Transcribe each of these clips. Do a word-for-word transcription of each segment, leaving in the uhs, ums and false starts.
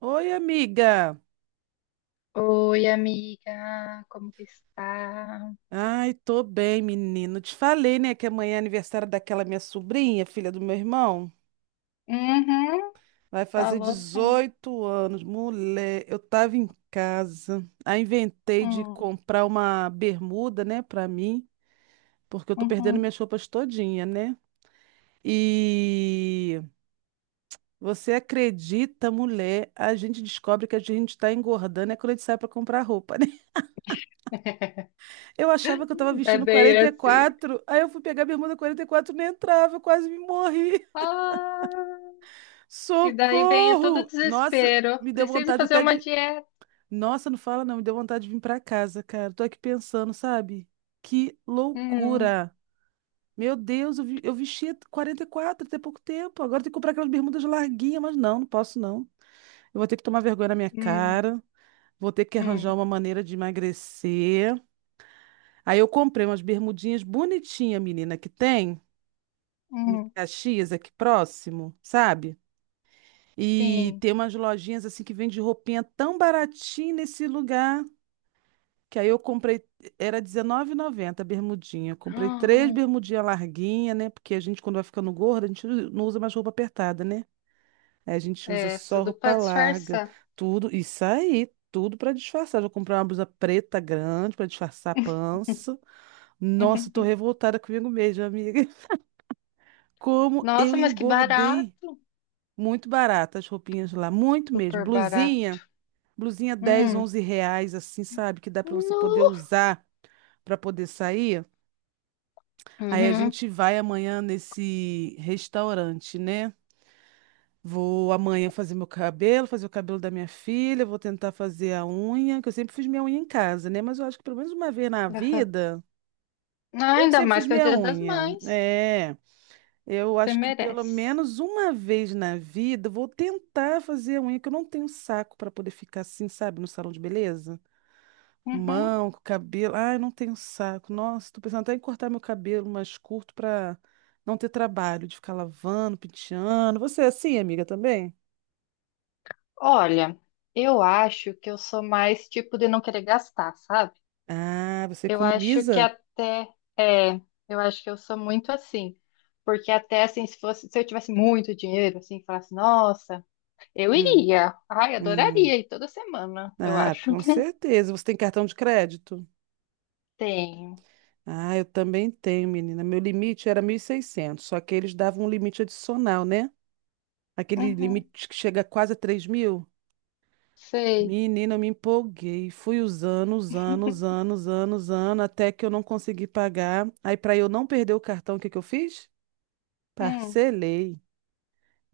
Oi, amiga. Oi, amiga, como que está? Ai, tô bem, menino. Te falei, né, que amanhã é aniversário daquela minha sobrinha, filha do meu irmão. Uhum, Vai fazer falou sim. dezoito anos. Mulher, eu tava em casa. Aí inventei de Hum, comprar uma bermuda, né, pra mim, porque eu tô perdendo uhum. minhas roupas todinha, né? E você acredita, mulher? A gente descobre que a gente tá engordando é quando a gente sai pra comprar roupa, né? Eu achava que eu tava É vestindo bem assim. quarenta e quatro. Aí eu fui pegar a bermuda quarenta e quatro, nem entrava, eu quase me morri. Ah, e daí vem todo o Socorro! Nossa, desespero. me deu Preciso vontade fazer até uma de. dieta. Nossa, não fala não, me deu vontade de vir pra casa, cara. Tô aqui pensando, sabe? Que Hum, loucura! Meu Deus, eu, vi... eu vestia quarenta e quatro até pouco tempo. Agora tem que comprar aquelas bermudas larguinhas, mas não, não posso não. Eu vou ter que tomar vergonha na minha hum, cara. Vou ter que arranjar hum, uma maneira de emagrecer. Aí eu comprei umas bermudinhas bonitinhas, menina, que tem. Em hum. Caxias, aqui próximo, sabe? E Sim. tem umas lojinhas assim que vende roupinha tão baratinha nesse lugar, que aí eu comprei, era dezenove reais e noventa centavos a bermudinha. Eu comprei três Ah, bermudinhas larguinha, né? Porque a gente, quando vai ficando gorda, a gente não usa mais roupa apertada, né? Aí A gente usa é, só tudo para roupa larga, disfarçar. tudo, isso aí, tudo para disfarçar. Já comprei uma blusa preta grande para disfarçar a pança. Nossa, tô revoltada comigo mesma, amiga. Como eu Nossa, mas que engordei. barato. Muito barato as roupinhas lá, muito mesmo. Super barato. Blusinha, blusinha dez Hum. onze reais, assim, sabe? Que dá para você poder No. usar para poder sair. Aí a Uhum. gente vai amanhã nesse restaurante, né? Vou amanhã fazer meu cabelo, fazer o cabelo da minha filha, vou tentar fazer a unha, que eu sempre fiz minha unha em casa, né? Mas eu acho que pelo menos uma vez na Aham. vida, Ah, eu que ainda sempre mais fiz que é o minha Dia das unha. Mães. É. Eu Você acho que pelo merece. menos uma vez na vida eu vou tentar fazer a unha, que eu não tenho saco para poder ficar assim, sabe, no salão de beleza? Com Uhum. mão, com cabelo. Ai, não tenho saco. Nossa, tô pensando até em cortar meu cabelo mais curto para não ter trabalho de ficar lavando, penteando. Você é assim, amiga, também? Olha, eu acho que eu sou mais tipo de não querer gastar, sabe? Ah, você Eu acho que economiza? até é, eu acho que eu sou muito assim. Porque até assim, se fosse, se eu tivesse muito dinheiro, assim, falasse, nossa, eu Hum, iria. Ai, hum. adoraria ir toda semana, eu Ah, acho. com certeza. Você tem cartão de crédito? Tenho. Ah, eu também tenho, menina. Meu limite era mil e seiscentos, só que eles davam um limite adicional, né? Aquele Uhum. limite que chega quase a três mil. Sei. Menina, eu me empolguei. Fui usando, usando, usando, usando, usando, até que eu não consegui pagar. Aí, para eu não perder o cartão, o que que eu fiz? Hum. Parcelei.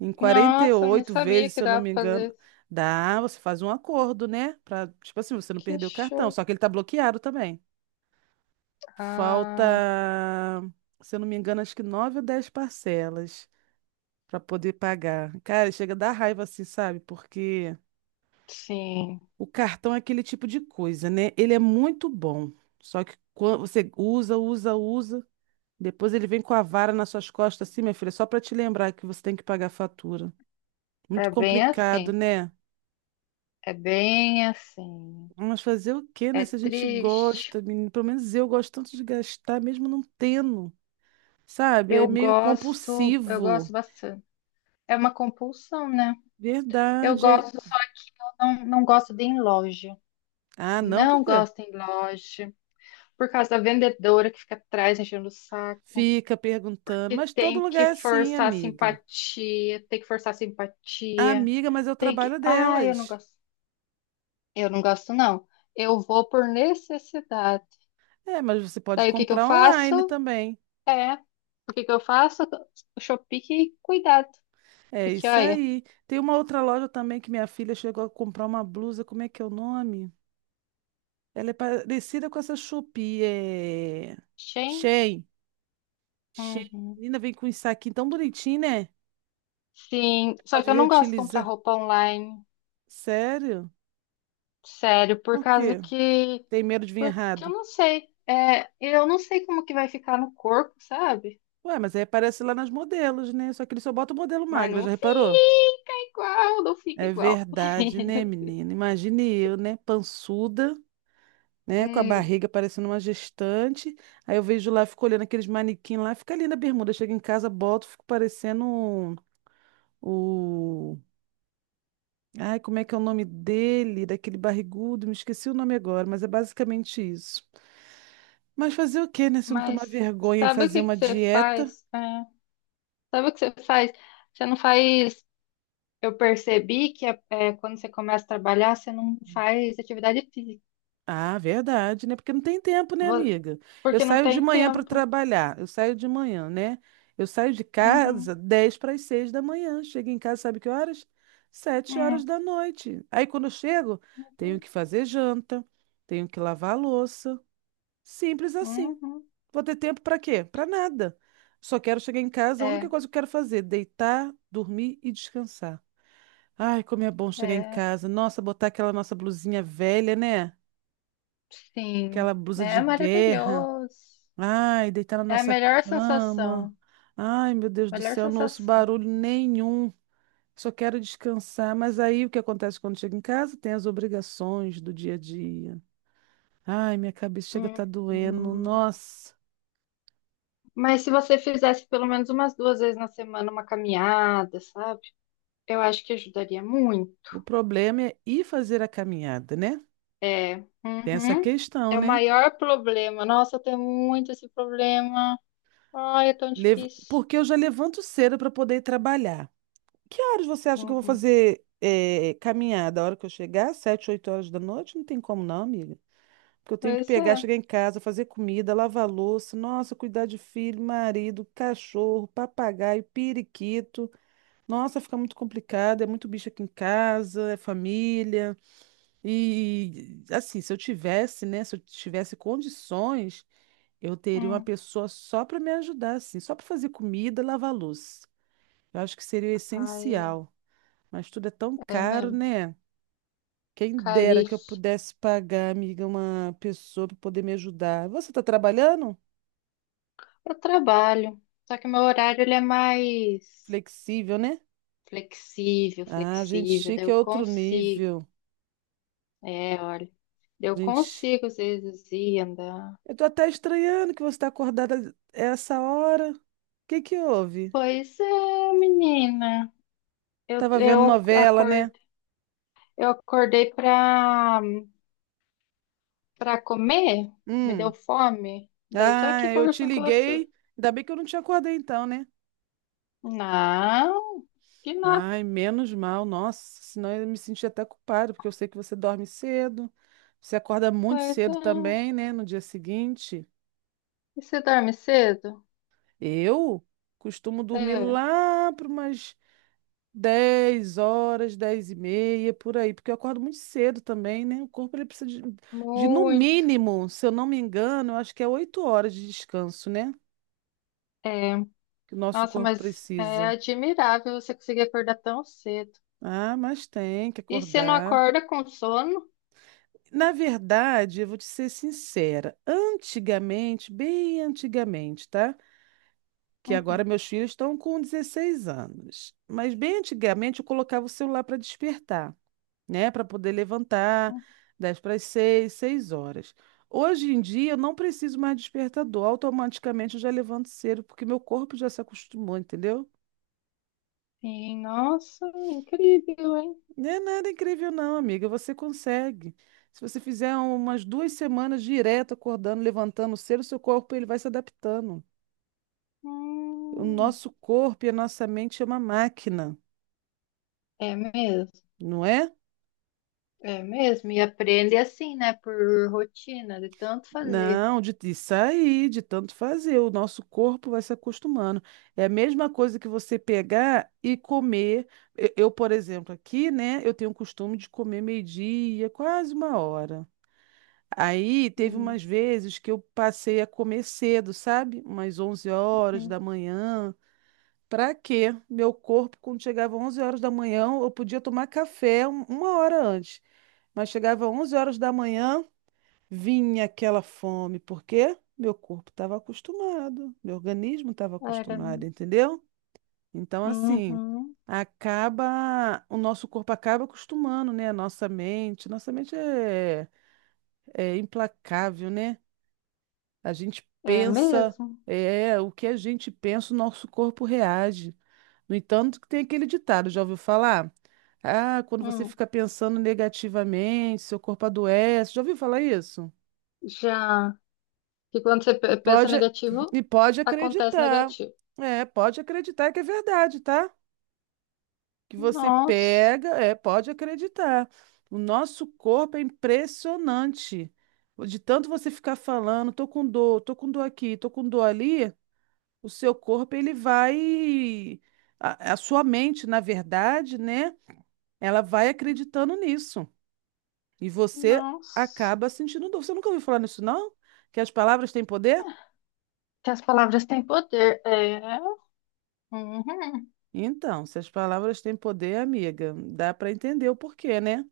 Em quarenta e Nossa, nem oito sabia vezes, que se eu não dava me pra fazer engano. isso. Dá, você faz um acordo, né? Pra, tipo assim, você não Que perder o cartão. show. Só que ele tá bloqueado também. Falta, Ah, se eu não me engano, acho que nove ou dez parcelas para poder pagar. Cara, chega a dar raiva assim, sabe? Porque sim. o cartão é aquele tipo de coisa, né? Ele é muito bom. Só que quando você usa, usa, usa, depois ele vem com a vara nas suas costas, assim, minha filha, só para te lembrar que você tem que pagar a fatura. Muito É bem complicado, assim. né? É bem assim. Mas fazer o quê, É né? Se a gente triste. gosta, menino, pelo menos eu gosto tanto de gastar, mesmo não tendo, sabe? É Eu meio gosto, eu gosto compulsivo. bastante. É uma compulsão, né? Eu Verdade. aí- gosto, só não, não gosto de ir em loja. Ah, não, por Não quê? gosto em loja. Por causa da vendedora que fica atrás enchendo o saco. Fica perguntando, Que mas todo tem que lugar é assim, forçar a amiga. simpatia. Tem que forçar a simpatia. Amiga, mas é o Tem que. trabalho Ah, eu não delas. gosto. Eu não gosto, não. Eu vou por necessidade. É, mas você pode Daí o que que eu comprar online faço? também. É. O que que eu faço? O Shopee, que cuidado. É Porque, isso olha, aí. Tem uma outra loja também que minha filha chegou a comprar uma blusa, como é que é o nome? Ela é parecida com essa Shopee, é... Shein? Shein. Shein. Uhum. Menina, vem com um saquinho tão bonitinho, né? Sim, só Pode que eu não gosto de comprar reutilizar. roupa online, Sério? sério, por Por causa quê? que, Tem medo de vir porque eu errado? não sei, é, eu não sei como que vai ficar no corpo, sabe? Ué, mas aí aparece lá nas modelos, né? Só que ele só bota o modelo Mas magra, não já reparou? fica igual, não fica É igual. verdade, né, menina? Imagine eu, né? Pançuda. Né? Com a Hum, barriga parecendo uma gestante. Aí eu vejo lá, fico olhando aqueles manequim lá, fica ali na bermuda. Chego em casa, boto, fico parecendo um- o. Ai, como é que é o nome dele? Daquele barrigudo, me esqueci o nome agora, mas é basicamente isso. Mas fazer o quê, né? Se eu não tomar mas vergonha e sabe o fazer que que uma você dieta. faz? É, sabe o que você faz? Você não faz. Eu percebi que é, é, quando você começa a trabalhar, você não faz atividade física, Ah, verdade, né? Porque não tem tempo, né, vo- amiga? Eu porque não saio de tem manhã para tempo. trabalhar, eu saio de manhã, né? Eu saio de Uhum. casa dez para as seis da manhã, chego em casa, sabe que horas? Sete É, horas da noite. Aí quando eu chego, tenho uhum, que fazer janta, tenho que lavar a louça. Simples assim. uhum. Vou ter tempo para quê? Para nada. Só quero chegar em casa, a única É, coisa que eu quero fazer, deitar, dormir e descansar. Ai, como é bom chegar em é, casa. Nossa, botar aquela nossa blusinha velha, né? sim. Aquela blusa É de guerra. maravilhoso. Ai, deitar na É a nossa melhor cama. sensação. Ai, meu Deus do Melhor céu, não ouço sensação. barulho nenhum. Só quero descansar. Mas aí o que acontece quando chego em casa? Tem as obrigações do dia a dia. Ai, minha cabeça chega a Hum, estar doendo. hum. Nossa, Mas se você fizesse pelo menos umas duas vezes na semana uma caminhada, sabe? Eu acho que ajudaria muito. o problema é ir fazer a caminhada, né? É, Tem essa uhum. questão, É o né? maior problema. Nossa, eu tenho muito esse problema. Ai, é tão Lev- difícil. Porque eu já levanto cedo para poder ir trabalhar. Que horas você acha que eu vou Uhum. fazer eh, caminhada? A hora que eu chegar? Sete, oito horas da noite? Não tem como não, amiga. Porque eu tenho que Pois pegar, é. chegar em casa, fazer comida, lavar louça, nossa, cuidar de filho, marido, cachorro, papagaio, periquito. Nossa, fica muito complicado, é muito bicho aqui em casa, é família. E assim, se eu tivesse, né, se eu tivesse condições, eu teria uma Hum. pessoa só para me ajudar, assim, só para fazer comida, lavar louça. Eu acho que seria Ai, essencial, mas tudo é tão é, é caro, mesmo. né? Quem dera que eu Caríssimo. pudesse pagar, amiga, uma pessoa para poder me ajudar. Você está trabalhando? Eu trabalho, só que meu horário ele é mais Flexível, né? flexível, Ah, gente flexível, daí chique é eu outro consigo. nível. É, olha, eu Gente, consigo às vezes ir andar. eu tô até estranhando que você está acordada essa hora. O que que houve? Pois é, menina. Eu, Tava vendo eu novela, né? acordei, eu acordei pra, pra comer, me deu Hum. fome. Daí tô aqui Ah, eu te conversando com você. liguei. Ainda bem que eu não te acordei então, né? Não, que nada. Ai, menos mal. Nossa, senão eu me senti até culpado, porque eu sei que você dorme cedo. Você acorda muito Pois cedo é. também, né? No dia seguinte. E você dorme cedo? Eu costumo dormir É, lá para umas dez horas, dez e meia, por aí, porque eu acordo muito cedo também, né? O corpo ele precisa de, de, no muito. mínimo, se eu não me engano, eu acho que é oito horas de descanso, né? É. Que o nosso Nossa, corpo mas é precisa. admirável você conseguir acordar tão cedo. Ah, mas tem que E você não acordar. acorda com sono? Na verdade, eu vou te ser sincera, antigamente, bem antigamente, tá? Que agora Uhum. meus filhos estão com dezesseis anos. Mas bem antigamente eu colocava o celular para despertar. Né, para poder levantar, dez para as seis 6 horas. Hoje em dia eu não preciso mais de despertador, automaticamente eu já levanto cedo, porque meu corpo já se acostumou, entendeu? Sim, nossa, incrível, hein? Não é nada incrível não, amiga, você consegue. Se você fizer umas duas semanas direto acordando, levantando cedo, seu corpo ele vai se adaptando. O Hum, nosso corpo e a nossa mente é uma máquina, é mesmo, não é? é mesmo. E aprende assim, né? Por rotina, de tanto fazer. Não, de, de sair, de tanto fazer. O nosso corpo vai se acostumando. É a mesma coisa que você pegar e comer. Eu, eu, por exemplo, aqui, né, eu tenho o costume de comer meio-dia, quase uma hora. Aí teve Uhum. umas vezes que eu passei a comer cedo, sabe? Umas onze horas da manhã. Pra quê? Meu corpo, quando chegava onze horas da manhã, eu podia tomar café um- uma hora antes. Mas chegava onze horas da manhã. Vinha aquela fome, porque meu corpo estava acostumado, meu organismo estava Era. acostumado, entendeu? Então, assim, Uhum. acaba, o nosso corpo acaba acostumando, né? A nossa mente, nossa mente é, é implacável, né? A gente É pensa, mesmo. é, o que a gente pensa, o nosso corpo reage. No entanto, que tem aquele ditado, já ouviu falar? Ah, quando você Hum. fica pensando negativamente, seu corpo adoece. Já ouviu falar isso? Já que quando você E pe- pensa pode, negativo, e pode acontece acreditar. negativo. É, pode acreditar que é verdade, tá? Que você Nossa, pega, é, pode acreditar. O nosso corpo é impressionante. De tanto você ficar falando, tô com dor, tô com dor aqui, tô com dor ali, o seu corpo ele vai a, a sua mente, na verdade, né? Ela vai acreditando nisso. E você nossa. acaba sentindo dor. Você nunca ouviu falar nisso, não? Que as palavras têm poder? Que as palavras têm poder. É. Uhum. Então, se as palavras têm poder, amiga, dá para entender o porquê, né?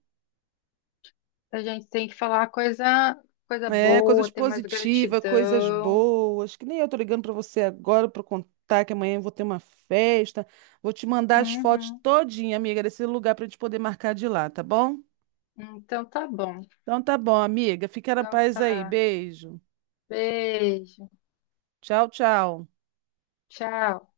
A gente tem que falar coisa, coisa É, coisas boa, ter mais positivas, coisas gratidão. boas, que nem eu tô ligando para você agora para contar que amanhã eu vou ter uma festa. Vou te mandar as fotos Uhum. todinha, amiga, desse lugar para a gente poder marcar de lá, tá bom? Então tá bom. Então tá bom, amiga. Fica na Então paz aí. tá. Beijo. Beijo. Tchau, tchau. Tchau.